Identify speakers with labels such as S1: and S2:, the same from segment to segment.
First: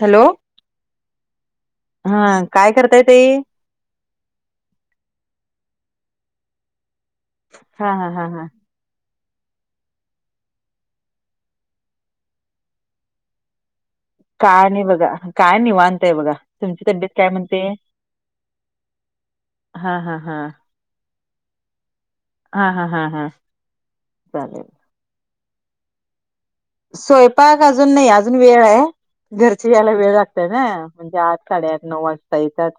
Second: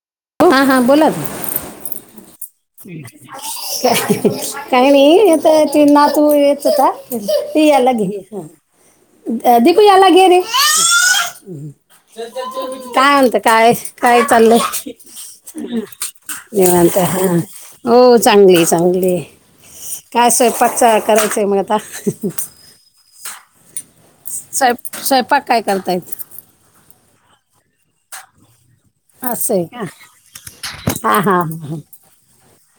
S1: Hello
S2: हा हां बोला ना.
S1: हा काय करताय ताई?
S2: काही नाही इथ ते नातू येत होता. ते
S1: हा
S2: याला घे
S1: हा हा हा.
S2: ह दीपू याला घे रे काय म्हणते काय काय चांलंय
S1: नाही बघा काय आहे बघा तुमची
S2: निवांत
S1: तब्येत
S2: हा
S1: काय म्हणते?
S2: हो चांगली चांगली
S1: हा हा
S2: काय
S1: हा
S2: स्वयंपाकच करायचंय मग आता
S1: हा हा हा हा चालेल
S2: स्वयं- स्वयंपाक काय करतायत
S1: स्वयंपाक अजून नाही अजून वेळ आहे
S2: असं आहे
S1: घरची
S2: का
S1: यायला वेळ लागतय ना म्हणजे
S2: हा
S1: आज
S2: हा
S1: साडेआठ
S2: हा
S1: नऊ वाजता येतात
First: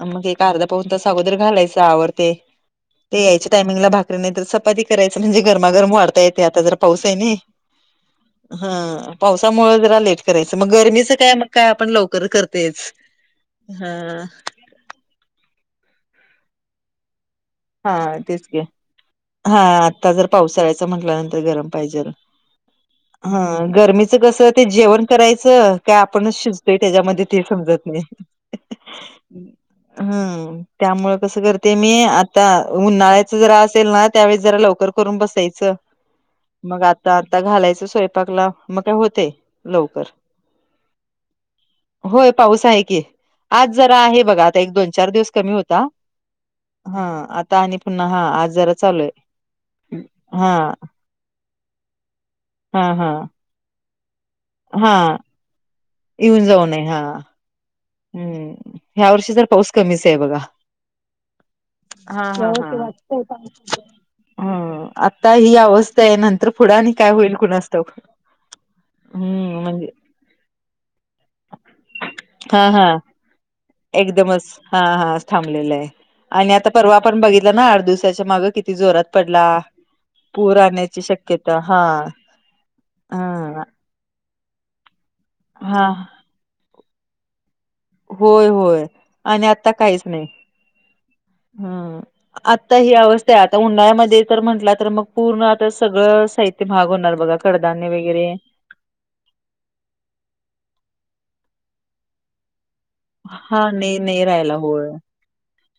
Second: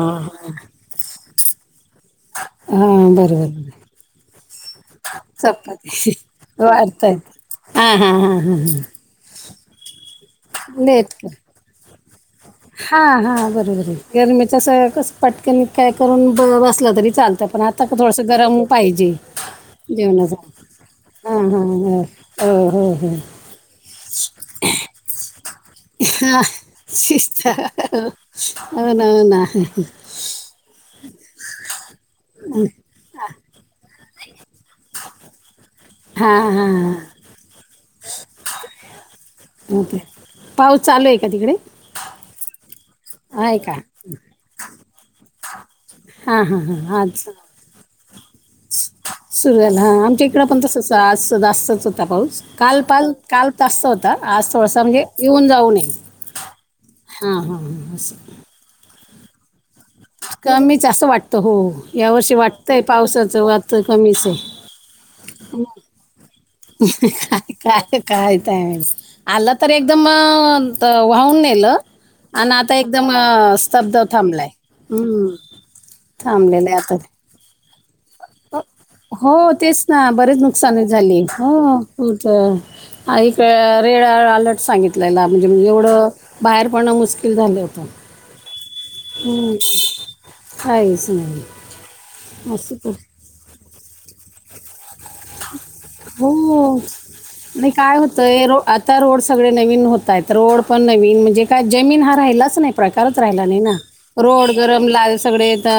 S2: हा
S1: मग एक अर्धा पाहून त अगोदर घालायच आवडते
S2: हा
S1: ते यायचे
S2: बरोबर
S1: टायमिंगला भाकरी नाही तर चपाती करायच म्हणजे गरमागरम वाढता येते आता जर पाऊस आहे ना
S2: हम् हम ह
S1: हा पावसामुळे जरा लेट करायचं मग
S2: लेट
S1: गरमीचं
S2: कर
S1: काय मग काय आपण लव
S2: हा हा बरोबर आहे गरमेचा स कस पटकन काय करून ब बसलं तरी चालत तर पण आता
S1: हा
S2: थोडस
S1: तेच की
S2: गरम पाहिजे
S1: हा आता जर
S2: जेवणाचा
S1: पावसाळ्याचं
S2: हा
S1: म्हटल्यानंतर
S2: हा
S1: गरम पाहिजेल.
S2: ह
S1: हा गर्मीच कस ते जेवण करायचं काय आपणच
S2: हा,
S1: शिजतोय त्याच्यामध्ये ते
S2: शिस्त
S1: समजत नाही
S2: हो ना हो ना
S1: हम्म त्यामुळे कसं करते मी उन्हाळ्याच जरा असेल ना त्यावेळेस जरा लवकर करून बसायचं
S2: हां हां
S1: मग
S2: हां.
S1: आता आता घालायचं स्वयंपाकला मग काय होते
S2: ओके
S1: लवकर
S2: पाऊस चालू आहे का तिकडे
S1: होय पाऊस आहे की
S2: आहे
S1: आज
S2: का
S1: जरा आहे बघा आता एक दोन चार दिवस कमी होतो
S2: हा हा हा आछ
S1: आणि पुन्हा हा आज जरा चालू आहे हा
S2: ज जास्तच होता पाऊस काल
S1: हा हा
S2: पाल काल तत होता आ आज थोडसा
S1: हा
S2: म्हणजे येऊन जाऊन ये हा ह
S1: ह
S2: ह
S1: ह्या वर्षी जर पाऊस कच ब
S2: कमीच असं वाटतं हो यावर्षी वाटतंय पावसाचं वाटतं कमीच आहे
S1: ता ही अवस्था आहे नंतर पुढं आणि होईल
S2: काय
S1: कुणास ठाऊक
S2: काय कायतय आलं
S1: हम्म
S2: तर
S1: म्हणजे
S2: एकदम वाहून नेलं आणि
S1: हा
S2: आता
S1: हा
S2: एकदम स्तब्ध
S1: एकदमच
S2: थांबलाय
S1: हा हा
S2: हम्
S1: थांबलेलं आहे. आणि आता परवा आपण बघितला ना आठ दिवस
S2: हो तेच ना बरेच
S1: पूर
S2: नुकसानी
S1: आणण्याची
S2: झाली हो
S1: शक्यता हा
S2: होत अ का
S1: ह
S2: रेड अलर्ट सांगितलेला म्हणजेजे
S1: हा
S2: एवढं बाहेर पडणं मुश्किल झालं होतं
S1: होय होय आणि
S2: हम्म,
S1: आता काहीच नाही
S2: काहीच नाही
S1: हम् आता
S2: असं तर
S1: ही अवस्था आता उन्हाळ्यामध्ये तर म्हटलं तर मग पूर्ण आता सगळं साहित्य
S2: हो
S1: भाग होणार बघा
S2: नाही
S1: कडधान्य
S2: काय
S1: वगैरे
S2: होतंय रो आता रोड सगळे नवीन होत आहेत रोड पण नवीन म्हणजे काय जमीन हा राहिलाच नाही राहि
S1: हा
S2: नाही रोड
S1: राहायला
S2: गरम
S1: होय.
S2: सग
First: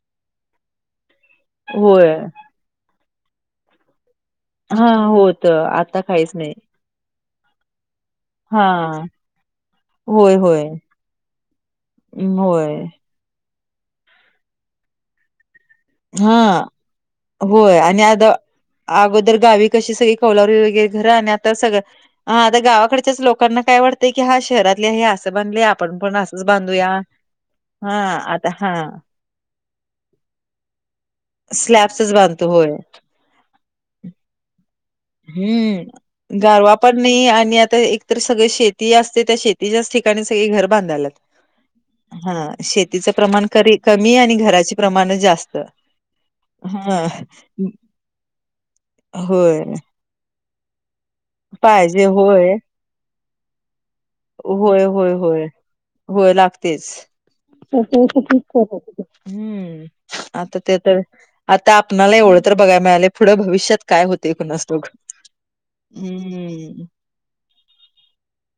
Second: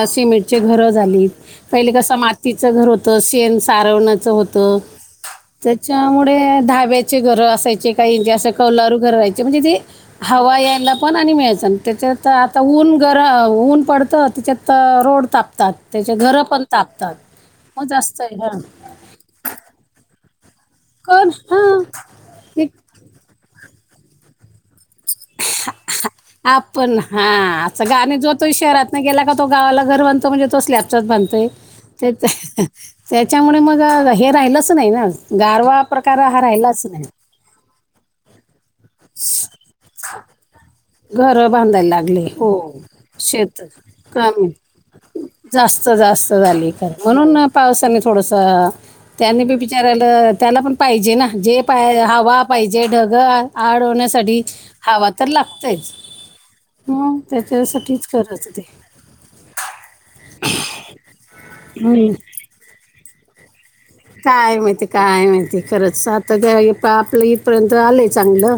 S2: सिमेंट घर झाली पहि
S1: होय
S2: कस तिचं घर होतं सेण सारवणाचं होत
S1: हा होत आता काहीच
S2: त्याच्यामुळे
S1: नाही
S2: धाब्याचे घर असायचे काहीचे असे
S1: हा
S2: कौलारू घर राहायचे म्हणजे ते
S1: होय
S2: हवा
S1: होय
S2: यायला पण आणि मिळायचं त्याच्या तर
S1: अं,
S2: आता
S1: होय
S2: ऊन घर ऊन पडतं त्याच्यात रोड तापतात त्याच्या
S1: हा
S2: घरं पण तापतात
S1: होय
S2: मग
S1: आणि
S2: जास्त
S1: आता
S2: आहे ह
S1: अगोदर गावी कशी सगळी कवलाी वगैरे घरं आणि
S2: कोण
S1: आता
S2: हा
S1: सगळं हा आता गावाकडच्याच लोकांना काय वाटतं की हा शहरातली हे आ असं बधले आपण पण असत
S2: आपण हा असं ग आणि जो
S1: आता
S2: तो
S1: हा
S2: शहरात नाही गेला का तो गावाला घर बनतो म्हणजे तो स्लॅबचाच बनतो
S1: स्लॅबच बांधतो होय
S2: त्याच्यामुळे मग हे राहिलच नाही ना गारवा प्रकार
S1: हम्म
S2: हा
S1: गारवा
S2: राहिलाच
S1: पण नाही आणि आता एकतर सगळ शेती असते त्या शेती जास्त
S2: घर बांधायला लागले
S1: हा
S2: हो
S1: शेतीचं प्रमाण
S2: शेत
S1: करी आणि
S2: कमी
S1: घराचे प्रमाण
S2: जास्त जास्त झाली ख म्हणून
S1: हा
S2: पावसाने थोडस त्यानी बी
S1: होय
S2: विचारायला त्याला पण पाहिजे ना जे पा
S1: पाहिजे
S2: हवा
S1: होय
S2: पा जे ढग आड हो
S1: होय होय होय. होय लागतेच.
S2: मग त्याच्यासाठीच
S1: [unintelligible]
S2: करत ते
S1: हम्म. हम्म. आता ते तर आता
S2: हम्म.
S1: आपणाला एवढं तर बघायला मिळालय पुढं भविष्यात होते
S2: काय
S1: कुणास ठाऊक
S2: माहिती? काय माहिती? खरंच [unintelligible]
S1: हम्म
S2: पा आपलं इथपर्यंत आलंय चांगलं.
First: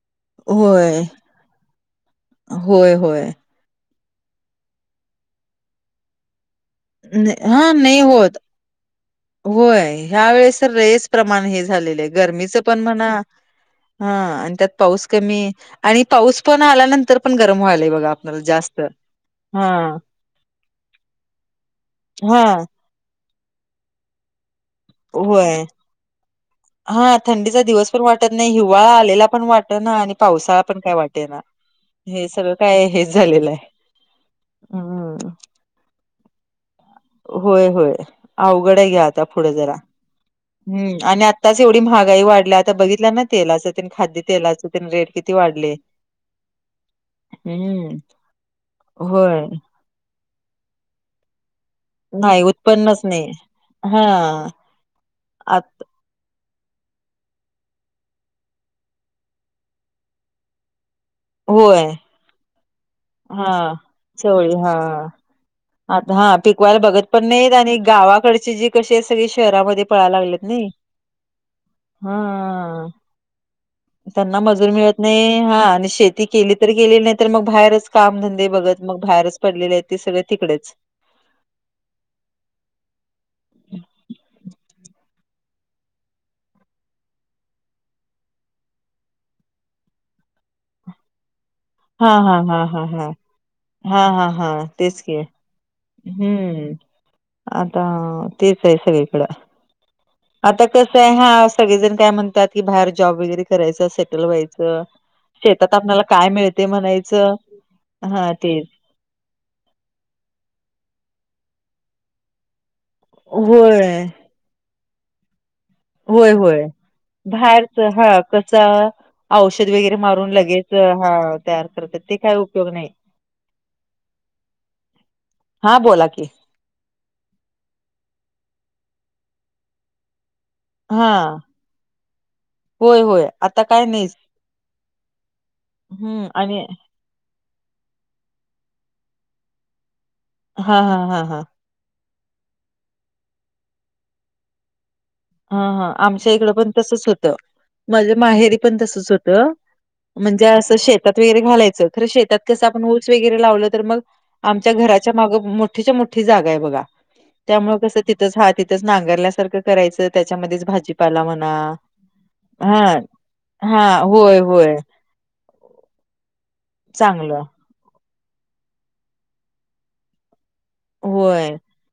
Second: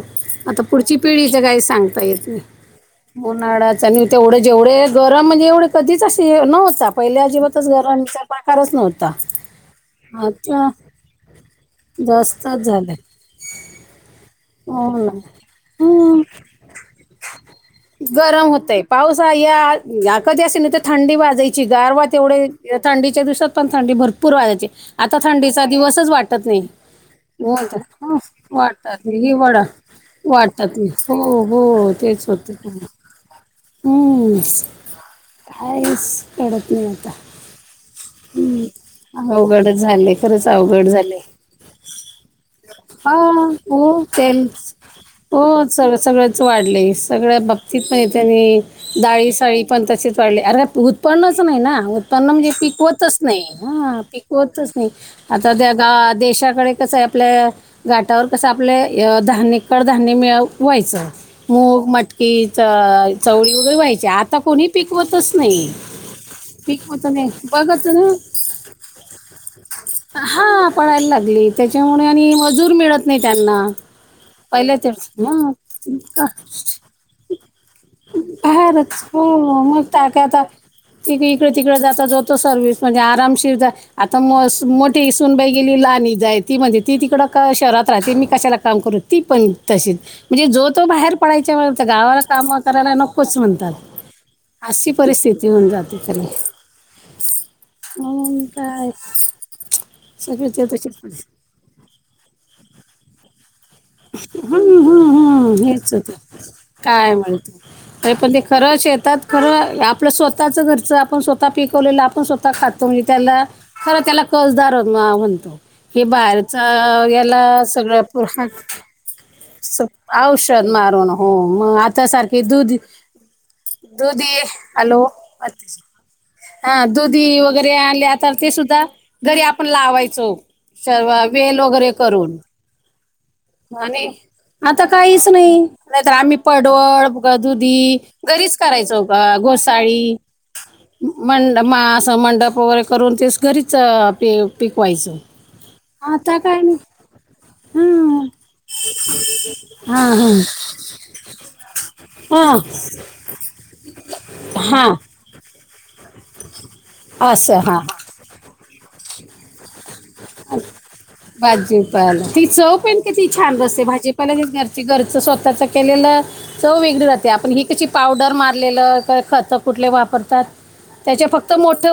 S2: आता पुढची
S1: होय
S2: पिढी च काय सांगता येत
S1: होय होय
S2: उन्हाळयाच आणि तेवढं जेवढे गरम म्हणजे एवढे कधीच असे न्हवत. पहिल्या अजिबातच
S1: हा नाही
S2: घरांचा
S1: होत
S2: प्रकारच नव्हता.
S1: होय. ह्या वेळेस
S2: आता
S1: लईच प्रमाण हे झालेलं गरमीचं
S2: जास्तच
S1: पण
S2: झालंय
S1: म्हणा हा आणि त्यात
S2: हो
S1: पाऊस
S2: ना
S1: कमी आणि
S2: हम्म.
S1: पाऊस पण आल्यानंतर पण गरम व्हायलाय बघा आपणाला जास्त.
S2: पाऊसा
S1: हा
S2: या ह कधी असे नाही तर थंडी वाजायची गारव
S1: हा
S2: तेवढे थंडीच्या दिवसात पण थंडी भरपूर वाजायची आता
S1: होय
S2: थंडीचा दिवसच वाटत नाही.
S1: हा. थंडीचा
S2: बोलतात
S1: दिवस पण
S2: हो
S1: वाटत नाही हिवाळा
S2: वाटतात
S1: आलेला
S2: ही
S1: पण
S2: वडा
S1: वाट ना आणि पावसाळा
S2: वाटतात
S1: पण
S2: मी
S1: काय
S2: हो
S1: वाटे ना.
S2: हो तेच
S1: हे
S2: होते
S1: सगळं काय हेच झालेलं आहे.
S2: हम्म.
S1: हम्म.
S2: काहीच कडत नाही आ
S1: होय होय. अवघड हाय घ्या आता पुढं ज
S2: अवघडच झाले खरंच अवघड
S1: हम्म
S2: झाले
S1: आणि आत्ताच एवढी महागाई वाढल्या आता बघितला
S2: हा
S1: ना तेलाच
S2: हो
S1: तेन खाद्य
S2: तेच
S1: तेलाचं तेन रेट किती
S2: हो.
S1: वाढले.
S2: सग सगळंच वाढलंय सगळ्या बाबतीत
S1: हम्म
S2: पण त्यांनी डाळी
S1: होय
S2: साळी पण तसेच वाढले अरे उत्पन्नच नाही ना उत्पन्न
S1: नाही
S2: म्हणजे
S1: उत्पन्नच
S2: पिकवतच नाही हा पिक होतच नाही. आता
S1: आत
S2: त्या ग देशाकडे कस आहे? आपल्या गाठावर कसं आपले धान्य, कडधान्य मिळ व्हायचं. मूग,
S1: होय
S2: मटकी च चवळी
S1: हा.
S2: वगैरे व्हायची. आता
S1: चवळी
S2: कोणी
S1: हा
S2: पिकवतच नाही.
S1: आता हा. पिकवायला बघत
S2: पिकवत
S1: पण
S2: नाही
S1: नाहीेत आणि
S2: बघत ना
S1: गावाकडची जी कशी हाय सगळे शहरामध्ये पळायला लागलेत ने.
S2: हा पडायला लागली त्याच्यामुळे आणि मजूर
S1: हा.
S2: मिळत नाही त्यांना
S1: त्यांना मजूरी
S2: पहिल्या
S1: मिळत
S2: तेच
S1: नाही
S2: मग
S1: हा आणि शेती केली, तर केली नाही तर मग बाहेरच काम धंदे बघत
S2: बाहेरच
S1: मग बाहेरच पडलेले आहे ते सगळ तिकडच.
S2: त इकडे तिकडे जाता जाता सर्व्हिस म्हणजे आरामशीर जा आता म स मोठी सुनबाई गेली, लाहणी जाय ती म्हणजे ती तिकडं क शहरात राहते मी कशाला काम करू? ती पण तशीच म्हणजे जो तो बाहेर पडायच्या तर
S1: हा
S2: गावाला
S1: हा
S2: काम
S1: हा हा
S2: करायला
S1: हा
S2: नकोच म्हणतात.
S1: हा हा हा
S2: अशी
S1: तेच की
S2: परिस्थिती होऊन जाते खरी.
S1: हम्म आता
S2: म्हणून
S1: तेच आहे
S2: काय
S1: सगळी कड.
S2: सगळी
S1: आता
S2: ते तशीच
S1: कसं आहे
S2: परिस्थिती
S1: हा सगळेजण काय म्हणतात की बाहेर जॉब वगैरे करायचं सेटल
S2: हम्म,
S1: व्हायचं.
S2: हम्म, हम्म.
S1: शेतात
S2: हेच
S1: आपल्याला काय मिळते म्हणायचं.
S2: अरे
S1: हा
S2: पण ते
S1: तेच
S2: खरं शेतात खरं आपलं स्वतःच घरच आपण स्वतः पिकवलेलं आपण स्वः ता खातो मी त्याला खरं
S1: होय
S2: त्याला कसदार म्हणतो. हे
S1: होय होय
S2: बाहेरचा गेला
S1: बाहेरच
S2: सगळ्या
S1: हा
S2: पुर
S1: कसं औषध
S2: स
S1: वगैरे मारून
S2: औषध
S1: लगेच
S2: मारून
S1: हा
S2: हो
S1: तयार
S2: मग
S1: करतात
S2: आता
S1: ते काय
S2: सारखे
S1: उपयोग
S2: दूध
S1: नाही
S2: दुदी हॅलो.
S1: हा बोला की
S2: हा दुधी वगैरे आणल्या तर ते सुद्धा घरी आपण लावायचो. सर्व
S1: हा
S2: वेल वगैरे करून.
S1: होय होय. आता
S2: मग
S1: काय
S2: आणि
S1: नाहीच.
S2: आता काहीच नाही नाही तर
S1: हम्म
S2: आम्ही
S1: आणि
S2: पडवळ ग दुधी घरीच करायचो हो का गोसाळी
S1: हा हा हा हा.
S2: मा असं मंडप वगैरे करून तेच घरीच पी पिकवायचं.
S1: हा हा. आमच्या इकडं पण तसच होतं माझे
S2: हा
S1: माहेरी पण तसच होतं.
S2: हा
S1: म्हणजे असं शेतात वगैरे घालायचं खरं शेतात
S2: हा
S1: कसं आपण ऊस वगैरे लावलं तर मग
S2: हा
S1: आमच्या
S2: हा
S1: घराच्या माग मोठीच्या मोठी जागा आहे बघा.
S2: असं हा
S1: त्यामुळे कस तिथ हा तिथ नांगरल्या सार करायचं त्याच्यामध्येच भाजीपाला म्हणा
S2: भाजीपाला ती चव
S1: हा,
S2: पण कि त छान
S1: हा
S2: रसते भाजीपाला
S1: होय, होय
S2: घरची घरच स्वतः केलेलं च वेग रा
S1: चांगलं
S2: आप ह त्या पावडर मारलेलं का खत कुठले वापरतात त्याच्या
S1: होय.
S2: फक्त मोठ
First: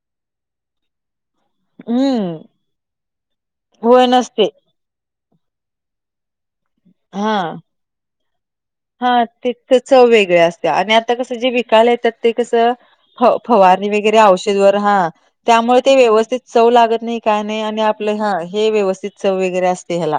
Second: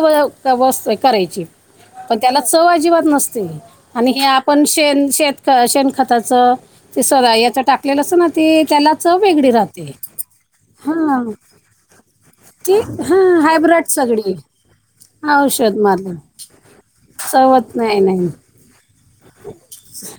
S2: करायची
S1: हम्
S2: सववा अजिबात नसते आणि हे आपण शेण शेत शेणखताचं ते सरा
S1: हा.
S2: याचं टाकलेलं अस ना ते त्याला चव
S1: हा
S2: वेगळी
S1: ते
S2: राहते
S1: चव वेगळ्या असत आणि आता
S2: हां
S1: कस जे विकाल येतात ते
S2: ती हां हायब्रिड
S1: फवारणी व
S2: सगळी
S1: औषध व ह
S2: औषध
S1: त्यामुळे
S2: मारलं
S1: व्यवस्थित च ला नाही काय नाही
S2: चवत
S1: आणि आपलं
S2: नाही
S1: ह हे व्यवस्थित च वगैरे असते ह्याला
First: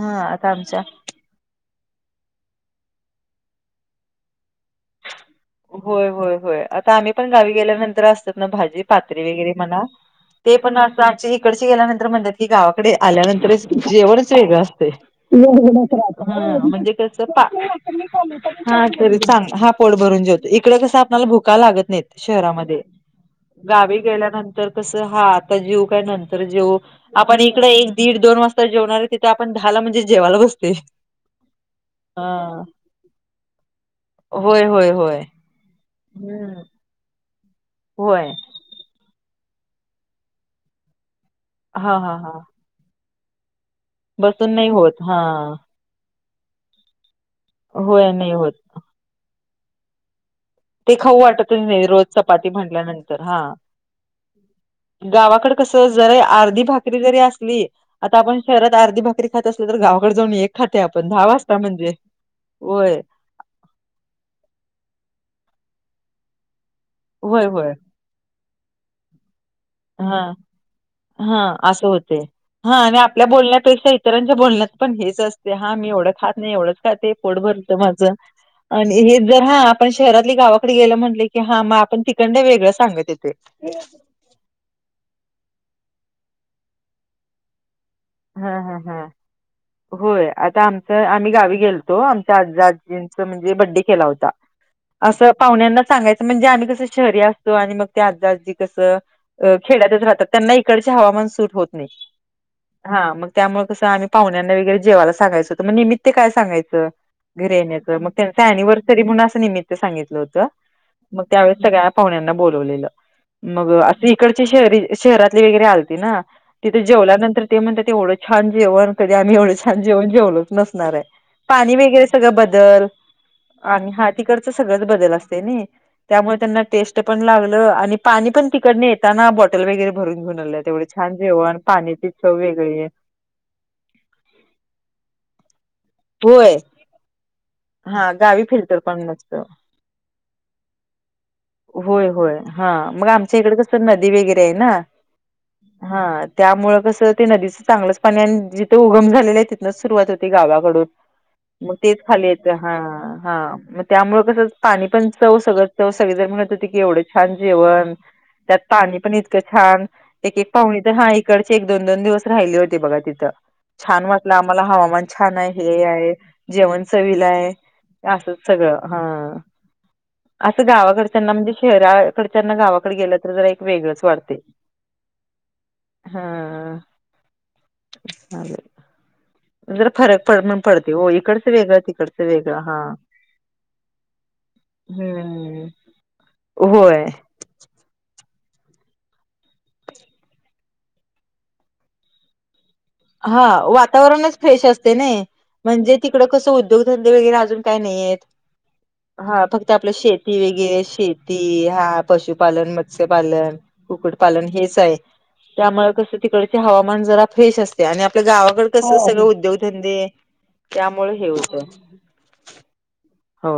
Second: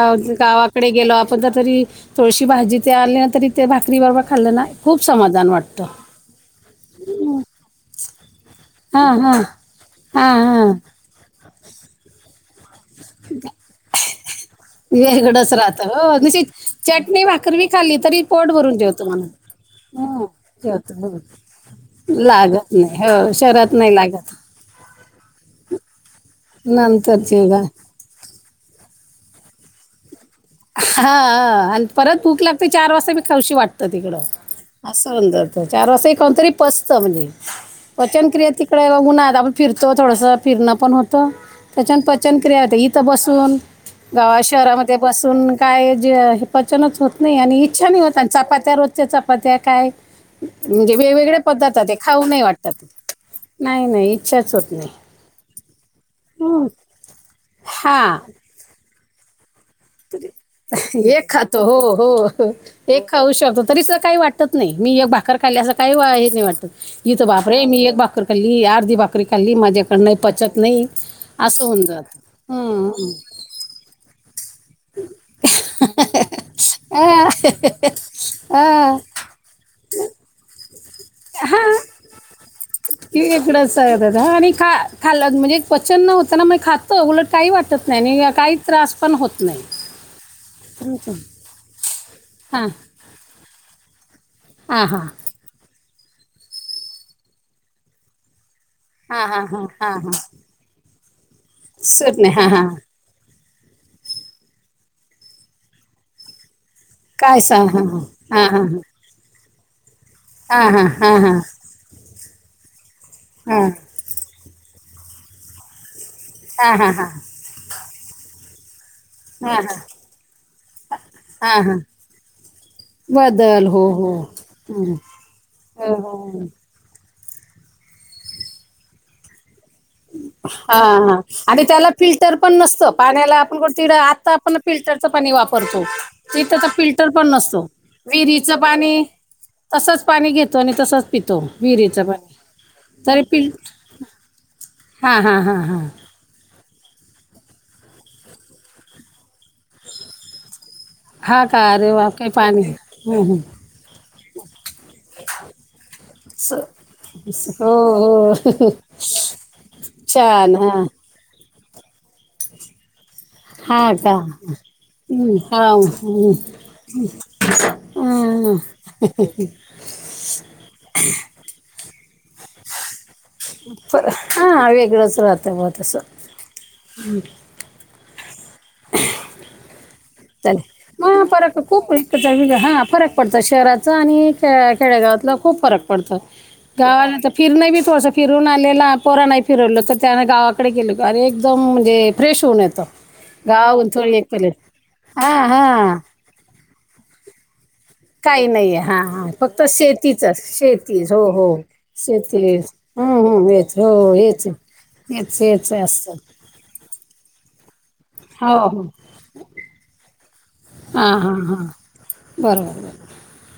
S1: ह आताम
S2: कडे गेलो आपण तरी थोडीशी भाजी ते आली ना तरी ते भाकरी बरोबर खाल्लं ना खूप समाधान वाटत
S1: होय होय होय आता आम्ही पण गावी गेल्यानंतर असतात ना भाजी
S2: हां
S1: पात्री
S2: हां
S1: वगैरे म्हणा
S2: हां
S1: ते
S2: हां
S1: पण असं आमचे इकडचे गेल्यानंतर म्हणतात गावाकडे आल्यानंतरच जेवणच वेगळ असते
S2: वेगळंच राहतं हो जशी
S1: राह म्हणजे कस
S2: चटणी भाकरी बी खाल्ली तरी पोट भरून
S1: हा
S2: जेवतो म्हणून
S1: सांग हा पोड
S2: हो
S1: भरूनेो त
S2: जेवतो हो
S1: कसला भुका लागत नाही
S2: लागत
S1: शहरामध्ये
S2: नाही हो शहरात
S1: गा
S2: नाही लागत
S1: गेल्या कस हा आता जेऊ का नंतर जे
S2: नंतर
S1: आपण
S2: जेव्हा
S1: इकडे दीड दोन वाजता जेवणार तिथे आपण दहालाणजे जेवायला बतो
S2: हा आणि परत भूक लागते चार वाजता मी खशी वाटत तिकडं
S1: होय होय होय
S2: असं म्हत चार वर्ष कोणतरी
S1: हम्म
S2: पचत म्हज पचन
S1: होय
S2: क्रिया तकडे बघ उन्हत आपण फिरतो थोडसं फिरण पण होतं
S1: हा
S2: त्याच्यान
S1: हा हा
S2: पचनक्रिया हो इ तथ बसून गावा
S1: बसून नाही
S2: शहरामध्ये
S1: होत हा
S2: बस काय पचनच होत नाही आणि इच्छा नाही होत चपात्या रोजच्या चपात्या काय
S1: ते
S2: म्हणजे
S1: खाऊ
S2: वेगवेगळे्या
S1: वाटतच नाही
S2: पद्धारथात
S1: रोज
S2: खाऊ नाही
S1: चपाती
S2: वाटतात
S1: म्हटल्यानंतर हा
S2: नाही नाही इच्छाच होत नाही
S1: गावाकड कस जरा अर्धी भाकरी जरी असली आता
S2: हा
S1: आपण शरात आर्धदी भाकरी खात असल तर गा
S2: एक खातो हो हो
S1: होय
S2: एक खाऊ शकतो तरी काही वाटत नाही मी एक भाकर खायल असं काही हे नाही वाटत इथं
S1: होय
S2: बापरे
S1: होय
S2: मी एक भाकरी खल्ली अर्धी भाकरी खल्ली माझ्या
S1: हा हा असं
S2: जात
S1: होते हा आणि आपल्या बोलण्यापेक्षा इतरांच्या बोलण्यात पण हेच असते हा मी एवढं खात नाही एवढंच खाते पोट भरत माझं आणि
S2: हा
S1: हेच जर हा आपण शहरातली गावाकडे गेलं म्हटले की हा मग आपण तिकंड वेगळं सांगत येते
S2: तड द आणि ख खल् म्हणजे पचन न होता ना म खातंलट काय वाटत नाही आणि काही
S1: हां, हां,
S2: त्रास
S1: हां.
S2: पण होत नाही
S1: होय आता आमच आम्ही गावी गेलतो आमच्या आजी
S2: हा
S1: आजींच म्हणजे बड्डे केला होता
S2: हा हा
S1: असं पाहुण्यांना सांगायचं म्हणजे आम्ही कसं शहरी असतो आणि मग ते आजी तस
S2: हा हा हा हा
S1: खेड्यातच
S2: हा
S1: राहतात त्यांना इकडचे हवामान सूट होत नाही
S2: सुट नाही हा हा
S1: हा मग त्यामुळे कस आम्ही पाहण्यांना वगैरे जेवाय सगायचो तर मग निमित् ते काय सांगयचं
S2: काय
S1: घिर
S2: सांग हा
S1: येण्याचं मग
S2: हा हा
S1: त्यांचा
S2: हा हा
S1: अनिव्हर्सरी म्हणून असं निमित्त
S2: हा हा हा
S1: होग त्या स्या ब
S2: हा
S1: इकडची शहरी शहरातली वगरे आलती ना
S2: हा
S1: तिथे
S2: हा हा हा
S1: जेवल्यानंतर ते म्हण ते एवढं छान जेव कधी आम्ही एवढं
S2: हा
S1: छान जेवण जेवलोच नसणार आहे
S2: हा
S1: पाणी
S2: हा
S1: वगैरे सगळं बदल
S2: बदल हो
S1: आणि हा
S2: हो
S1: तिकडच सगळच
S2: हं.
S1: बदल असते ना
S2: हो,
S1: त्यामुळे
S2: हो.
S1: त्यां टेस्ट पण लागलं आणि पाणी पण तिकडताना बॉटल वगरे भरून घेऊन आले
S2: हा
S1: तेवढे छान
S2: हा
S1: जेव आणि
S2: त्याला
S1: पाण्या
S2: फिल्टर पण नसतं पाण्याला आपण तं आता आपण फिल्टरचं पाणी वापरतो
S1: होय.
S2: तथचा फिल्टर पण नसतो
S1: हा गावी
S2: विरीच
S1: फिल्टर पण
S2: पाणी
S1: नसतं
S2: तसच पाणी घेतो आणि तसच पितो. विहिरीचं
S1: होय
S2: पाणी
S1: होय
S2: तरी पि
S1: ते ना हा त्यामुळं कसं ते नदीचं चांगलंच पाणी आणि जिथे उगम झाले आहे, तिथंच सुरुवात होती गावाकडून.
S2: हा का
S1: मग
S2: अरे
S1: तेच
S2: वा
S1: खाली
S2: काही
S1: येतं.
S2: पाणी
S1: हा
S2: हं,
S1: हा
S2: हं.
S1: मग त्यामुळे कसं पाणी पण चव सगळं त सगळी जर म्हणत
S2: स-
S1: होती की, एवढं छान
S2: स- हो
S1: जेवण.
S2: हो
S1: त्यात पाणी पण इतकं छान. एक एक
S2: छान
S1: पाहुणे
S2: हां
S1: तर हा इकडचे एक दोन दोन दिवस राहिले होते बघा तिथ.
S2: हा
S1: छान
S2: का
S1: वाटलं आम्हाला. हवामान
S2: हं,
S1: छान आहे.
S2: हा
S1: हे आहे.
S2: हं.
S1: जेवण चविला आहे. असच
S2: हम्म.
S1: सगळं हा असं गावाकडच्यांना म्हणजे शहराकडच्यांना गावाकडे गेलं तर जरा एक वेगळंच वाटते.
S2: हा वेगळंच राहत बवा तस.
S1: हा
S2: हम्म
S1: चालेल फरक पड म्हणून
S2: चालेल.
S1: पडते हो
S2: मग
S1: इकडचं
S2: फरक
S1: वेगळं
S2: खूप
S1: तिकडचं वेगळं हा
S2: आहे. फरक पडतो शहराचा आणि खेडेगावातला खूप
S1: हम्म
S2: फरक पडतो.
S1: होय
S2: फिरन बी थोडसं फिरून आलेला पोरांनाही फिरवलं. तर त्यान गावाकडे गेलो अरे एकदम म्हणजे फ्रेश होऊन येतो.
S1: हा वातावरणच फ्रेश असत.
S2: हां
S1: म्हणजे
S2: हां
S1: तिकडं कसं उद्योगधंदे वगैरे अजून काय नाहीये.
S2: काही नाही आहे हां हां
S1: हा फक्त आपलं शेती
S2: शेतीचंच
S1: वगरे
S2: शेतीच हो
S1: शेती
S2: हो
S1: हा
S2: शेती
S1: पशुपालन म मस्य
S2: हं हं
S1: पालन,
S2: हेच हो
S1: कुकडपालन हेच आहे.
S2: हेच
S1: त्यामुळे
S2: असतं
S1: कसं तिकड हवामान जरा फ्रेश असते. आणि आपल्या
S2: हो
S1: गावाकडे
S2: हो
S1: कस सगळ उद्योगधंदे
S2: हां
S1: त्यामुळे हे
S2: हां हां
S1: होतं
S2: बरोबर बरोबर.
S1: हो